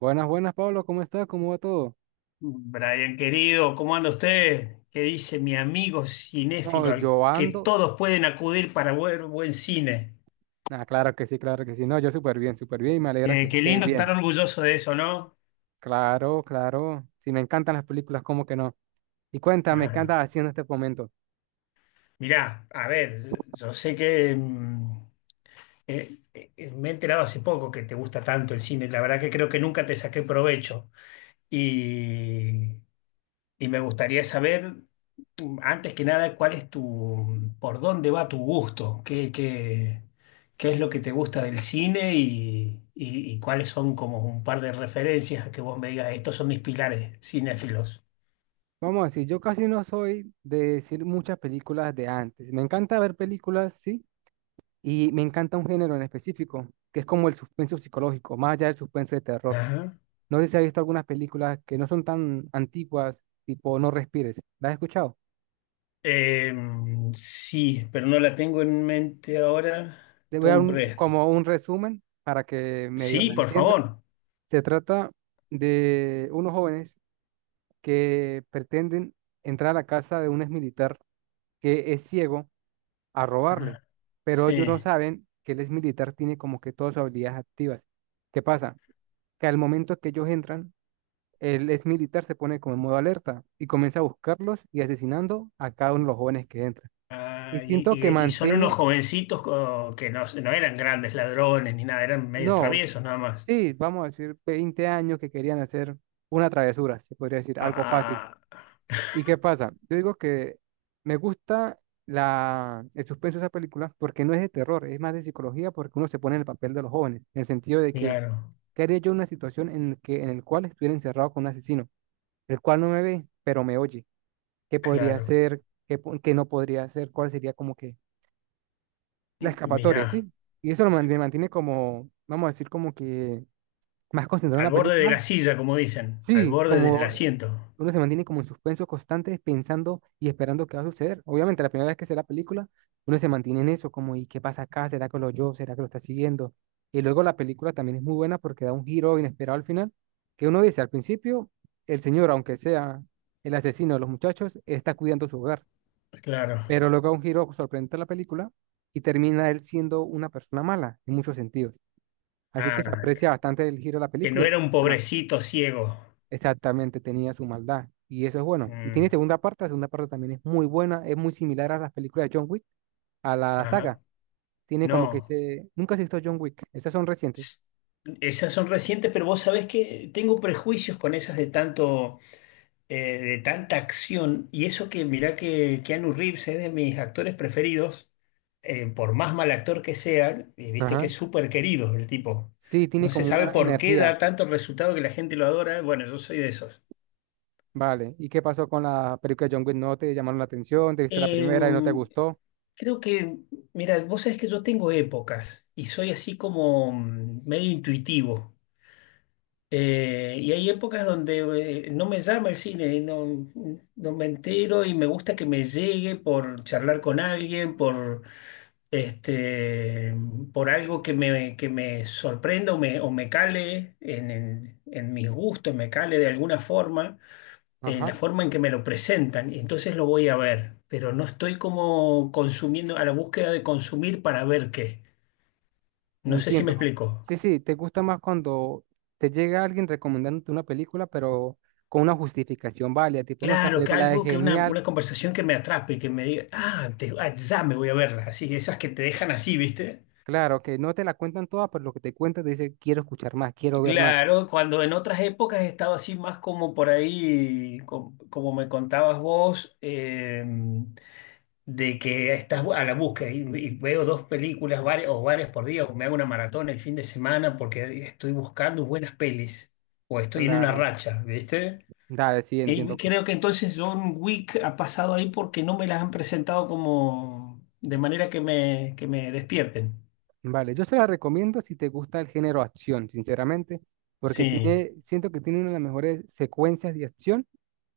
Buenas, buenas, Pablo, ¿cómo estás? ¿Cómo va todo? Brian, querido, ¿cómo anda usted? ¿Qué dice mi amigo No, cinéfilo yo al que ando. todos pueden acudir para ver buen cine? Ah, claro que sí, claro que sí. No, yo súper bien y me alegra que Qué estés lindo estar bien. orgulloso de eso, ¿no? Claro, claro. Si me encantan las películas, ¿cómo que no? Y cuéntame, ¿qué Claro. andas haciendo en este momento? Mirá, a ver, yo sé que me he enterado hace poco que te gusta tanto el cine. La verdad que creo que nunca te saqué provecho. Y Y me gustaría saber, antes que nada, cuál es tu, por dónde va tu gusto, qué es lo que te gusta del cine y, y cuáles son como un par de referencias que vos me digas, estos son mis pilares cinéfilos. Vamos a decir, yo casi no soy de decir muchas películas de antes. Me encanta ver películas, sí, y me encanta un género en específico, que es como el suspenso psicológico, más allá del suspenso de terror. Ajá. No sé si has visto algunas películas que no son tan antiguas, tipo No Respires. ¿Las has escuchado? Sí, pero no la tengo en mente ahora. Te voy a dar Tom Breath. como un resumen para que medio Sí, la por entiendas. favor. Se trata de unos jóvenes que pretenden entrar a la casa de un exmilitar que es ciego a robarle, pero ellos no Sí. saben que el exmilitar tiene como que todas sus habilidades activas. ¿Qué pasa? Que al momento que ellos entran, el exmilitar se pone como en modo alerta y comienza a buscarlos y asesinando a cada uno de los jóvenes que entran. Y Ah, y, siento y- que y son unos mantiene, jovencitos que no, no eran grandes ladrones ni nada, eran medios no, traviesos nada más. sí, vamos a decir 20 años que querían hacer una travesura, se podría decir, algo fácil. Ah, ¿Y qué pasa? Yo digo que me gusta el suspenso de esa película porque no es de terror, es más de psicología porque uno se pone en el papel de los jóvenes, en el sentido de que, claro, ¿qué haría yo en una situación en el cual estuviera encerrado con un asesino, el cual no me ve, pero me oye? ¿Qué podría claro. hacer? ¿Qué, qué no podría hacer? ¿Cuál sería como que la escapatoria, Mirá, sí? Y eso me mantiene como, vamos a decir, como que más concentrado en al la borde de la película. silla, como dicen, al Sí, borde del como asiento. uno se mantiene como en suspenso constante, pensando y esperando qué va a suceder. Obviamente, la primera vez que se ve la película, uno se mantiene en eso, como, ¿y qué pasa acá? ¿Será que lo oyó? ¿Será que lo está siguiendo? Y luego la película también es muy buena porque da un giro inesperado al final, que uno dice, al principio, el señor, aunque sea el asesino de los muchachos, está cuidando su hogar, Claro. pero luego da un giro sorprendente a la película y termina él siendo una persona mala en muchos sentidos. Así que se Ah, aprecia bastante el giro de la que no película. era un pobrecito ciego. Exactamente, tenía su maldad. Y eso es bueno. Y tiene Mm, segunda parte, la segunda parte también es muy buena, es muy similar a las películas de John Wick, a la saga. ajá. Tiene como que No. se... Nunca se visto John Wick, esas son recientes. S- Esas son recientes, pero vos sabés que tengo prejuicios con esas de tanto, de tanta acción, y eso que mirá que Keanu Reeves es de mis actores preferidos, por más mal actor que sea, y viste que Ajá. es súper querido el tipo. Sí, tiene No se como sabe una por qué energía. da tanto resultado que la gente lo adora. Bueno, yo soy de esos. Vale. ¿Y qué pasó con la película de John Wick? ¿No te llamaron la atención? ¿Te viste la primera y no te Em, gustó? Creo que, mira, vos sabés que yo tengo épocas y soy así como medio intuitivo. Y hay épocas donde no me llama el cine, no, no me entero y me gusta que me llegue por charlar con alguien, por, este, por algo que me sorprenda o me cale en, en mis gustos, me cale de alguna forma, en Ajá. la forma en que me lo presentan. Y entonces lo voy a ver, pero no estoy como consumiendo, a la búsqueda de consumir para ver qué. No sé si me Entiendo. explico. Sí, sí, te gusta más cuando te llega alguien recomendándote una película, pero con una justificación válida, tipo, no, esta Claro, que película es algo, que genial. una conversación que me atrape, que me diga, ah, ya me voy a verla, así, esas que te dejan así, ¿viste? Claro, que no te la cuentan todas, pero lo que te cuentan te dice, quiero escuchar más, quiero ver más. Claro, cuando en otras épocas he estado así más como por ahí, me contabas vos, de que estás a la búsqueda y veo dos películas varias, o varias por día, o me hago una maratón el fin de semana porque estoy buscando buenas pelis, o estoy en una Claro, racha, ¿viste? dale, sí, Y entiendo. creo que entonces John Wick ha pasado ahí porque no me las han presentado como de manera que me despierten. Vale, yo se la recomiendo si te gusta el género acción, sinceramente, porque Sí, tiene, siento que tiene una de las mejores secuencias de acción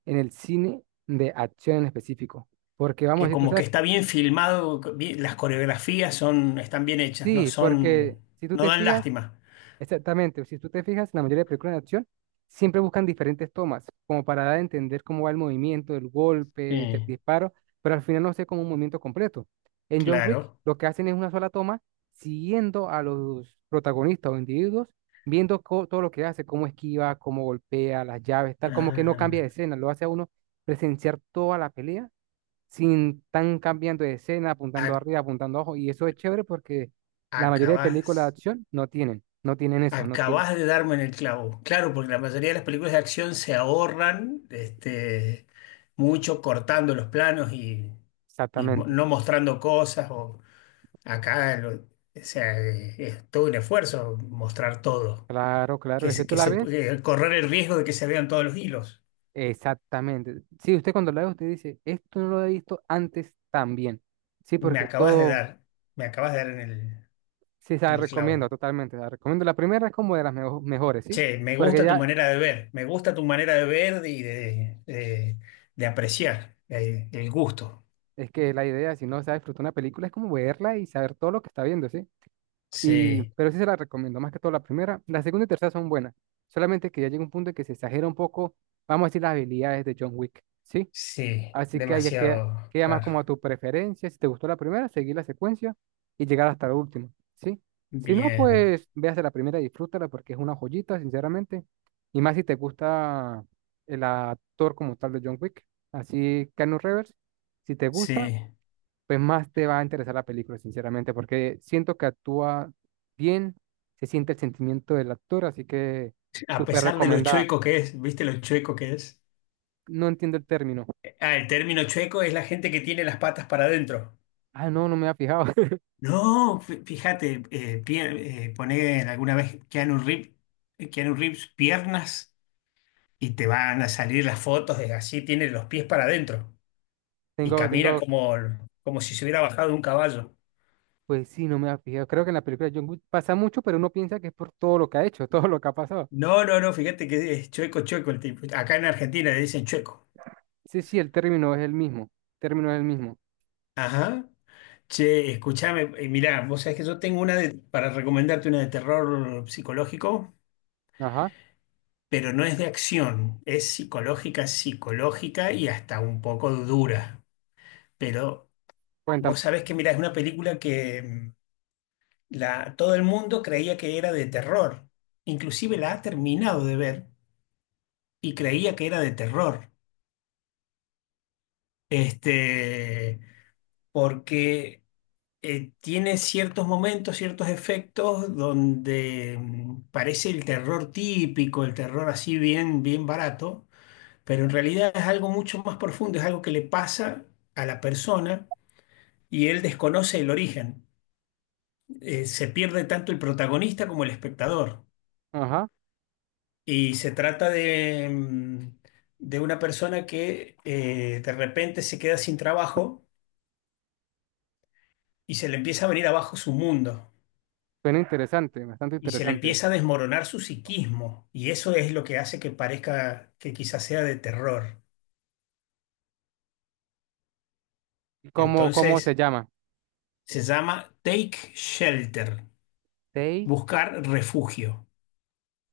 en el cine de acción en específico. Porque vamos, que si tú como que sabes, que- está bien filmado, las coreografías son, están bien hechas, no sí, son, porque si tú no te dan fijas, lástima. exactamente, si tú te fijas, la mayoría de películas de acción siempre buscan diferentes tomas, como para dar a entender cómo va el movimiento, el golpe, el Sí, disparo, pero al final no se ve como un movimiento completo. En John Wick, claro. lo que hacen es una sola toma, siguiendo a los protagonistas o individuos, viendo todo lo que hace, cómo esquiva, cómo golpea, las llaves, tal, como que no cambia de Ah, escena, lo hace a uno presenciar toda la pelea sin tan cambiando de escena, apuntando ac- arriba, apuntando abajo. Y eso es chévere porque la mayoría de películas de acabas. acción no tienen eso, no tienen. Acabás de darme en el clavo. Claro, porque la mayoría de las películas de acción se ahorran mucho cortando los planos y, Exactamente. no mostrando cosas. O acá o sea, es todo un esfuerzo mostrar todo. Claro, claro, es que tú la ves. Correr el riesgo de que se vean todos los hilos. Exactamente. Sí, usted cuando la ve, usted dice, esto no lo he visto antes también. Sí, Me porque acabas de todo, dar, me acabas de dar sí, se la en el recomiendo clavo. totalmente, se la recomiendo. La primera es como de las mejores, ¿sí? Che, me Porque gusta tu ya manera de ver, me gusta tu manera de ver y de, de apreciar el gusto. es que la idea, si no se disfrutar una película, es como verla y saber todo lo que está viendo, ¿sí? Y, Sí. pero sí se la recomiendo, más que todo la primera. La segunda y tercera son buenas. Solamente que ya llega un punto en que se exagera un poco, vamos a decir, las habilidades de John Wick, ¿sí? Sí, Así que ahí ya queda, demasiado, queda más como a claro. tu preferencia. Si te gustó la primera, seguir la secuencia y llegar hasta la última, ¿sí? Si no, Bien, pues véase la primera y disfrútala porque es una joyita, sinceramente. Y más si te gusta el actor como tal de John Wick, así Keanu Reeves. Si te gusta, sí. pues más te va a interesar la película, sinceramente, porque siento que actúa bien, se siente el sentimiento del actor, así que A súper pesar de lo recomendada. chueco que es, ¿viste lo chueco que es? No entiendo el término. Ah, el término chueco es la gente que tiene las patas para adentro. Ah, no, no me había fijado. No, fíjate, poné alguna vez Keanu Reeves, Keanu Reeves piernas y te van a salir las fotos de así, tiene los pies para adentro y Tengo, camina tengo, como, como si se hubiera bajado de un caballo. pues sí, no me había fijado. Creo que en la película de John Wick pasa mucho, pero uno piensa que es por todo lo que ha hecho, todo lo que ha pasado. No, no, no, fíjate que es chueco, chueco el tipo. Acá en Argentina le dicen chueco. Sí, sí, el término es el mismo. Término es el mismo. Ajá. Che, escúchame, mirá, vos sabés que yo tengo para recomendarte una de terror psicológico, Ajá, pero no es de acción, es psicológica, psicológica y hasta un poco dura. Pero cuéntame. vos sabés que, mirá, es una película que todo el mundo creía que era de terror, inclusive la ha terminado de ver y creía que era de terror. Este, Porque tiene ciertos momentos, ciertos efectos donde parece el terror típico, el terror así bien, bien barato, pero en realidad es algo mucho más profundo, es algo que le pasa a la persona y él desconoce el origen. Se pierde tanto el protagonista como el espectador. Ajá, Y se trata de una persona que de repente se queda sin trabajo y se le empieza a venir abajo su mundo. suena interesante, bastante Y se le interesante. empieza a desmoronar su psiquismo, y eso es lo que hace que parezca que quizás sea de terror. ¿Y ¿cómo, cómo se Entonces, llama? se llama Take Shelter, Seis buscar refugio.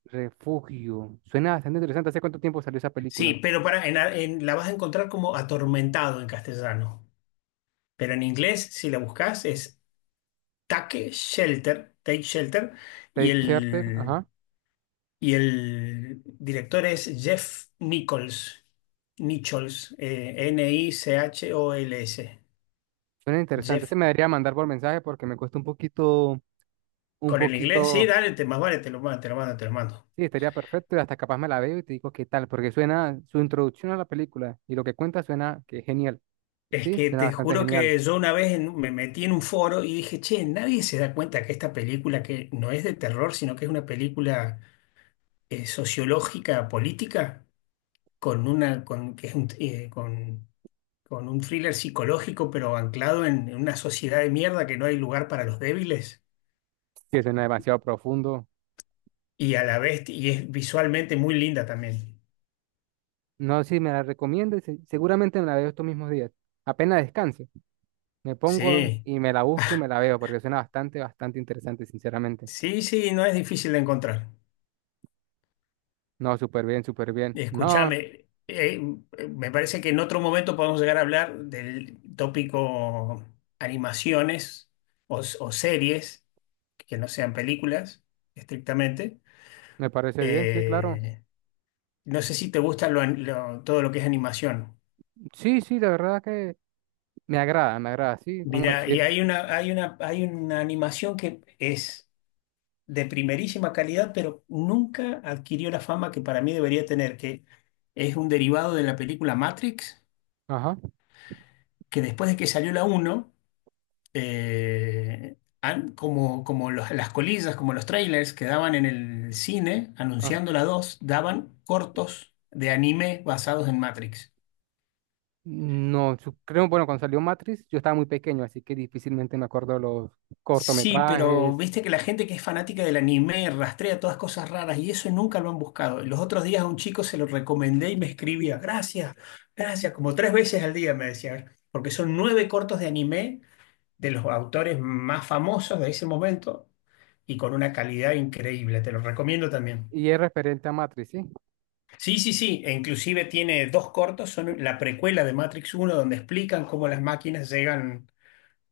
Refugio. Suena bastante interesante. ¿Hace cuánto tiempo salió esa Sí, película? pero para, en, la vas a encontrar como atormentado en castellano, pero en inglés, si la buscas, es Take Shelter, Take Shelter, y Tate Charter, el, ajá. y el director es Jeff Nichols. Nichols, Nichols. Suena interesante. Se Jeff. me debería mandar por mensaje porque me cuesta un poquito, un Con el inglés, sí, poquito. dale, más vale, te lo mando, te lo mando. Sí, estaría perfecto y hasta capaz me la veo y te digo qué tal, porque suena su introducción a la película y lo que cuenta suena que es genial. Es Sí, que suena te bastante juro genial. que yo una vez me metí en un foro y dije, che, nadie se da cuenta que esta película que no es de terror, sino que es una película sociológica, política, con una, con, que es un, con un thriller psicológico, pero anclado en una sociedad de mierda que no hay lugar para los débiles. Sí, suena demasiado profundo. Y a la vez, y es visualmente muy linda también. No sé si me la recomiendes, seguramente me la veo estos mismos días. Apenas descanse, me pongo Sí, y me la busco y me la veo porque suena bastante, bastante interesante, sinceramente. sí, sí, no es difícil de encontrar. No, súper bien, súper bien. No, Escúchame, me parece que en otro momento podemos llegar a hablar del tópico animaciones o series que no sean películas estrictamente. me parece bien, sí, claro. Eh, no sé si te gusta todo lo que es animación. Sí, sí, la verdad que me agrada, me agrada, sí, vamos a Mira, decir. y hay una animación que es de primerísima calidad, pero nunca adquirió la fama que para mí debería tener, que es un derivado de la película Matrix, Ajá. que después de que salió la uno como, como las colillas, como los trailers que daban en el cine Ah, anunciando la 2, daban cortos de anime basados en Matrix. no, creo, bueno, cuando salió Matrix, yo estaba muy pequeño, así que difícilmente me acuerdo los Sí, pero cortometrajes viste que la gente que es fanática del anime rastrea todas cosas raras y eso nunca lo han buscado. Los otros días a un chico se lo recomendé y me escribía, gracias, gracias, como tres veces al día me decía, porque son nueve cortos de anime de los autores más famosos de ese momento y con una calidad increíble. Te lo recomiendo también. y es referente a Matrix, sí. Sí, sí, sí, e inclusive tiene dos cortos, son la precuela de Matrix uno, donde explican cómo las máquinas llegan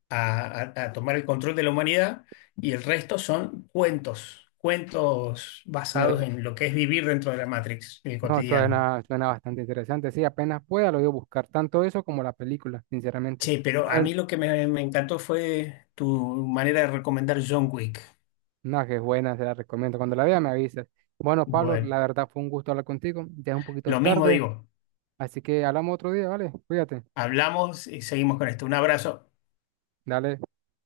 a tomar el control de la humanidad, y el resto son cuentos, cuentos Me- basados en lo que es vivir dentro de la Matrix, en el no, cotidiano. suena, suena bastante interesante, sí, apenas pueda lo voy a buscar, tanto eso como la película, sinceramente. Che, pero a Bueno, mí lo que me encantó fue tu manera de recomendar John Wick. no, que es buena, se la recomiendo. Cuando la vea me avisas. Bueno, Pablo, Bueno, la verdad fue un gusto hablar contigo, ya es un poquito lo mismo tarde, digo, así que hablamos otro día, ¿vale? Cuídate. hablamos y seguimos con esto. Un abrazo. Dale.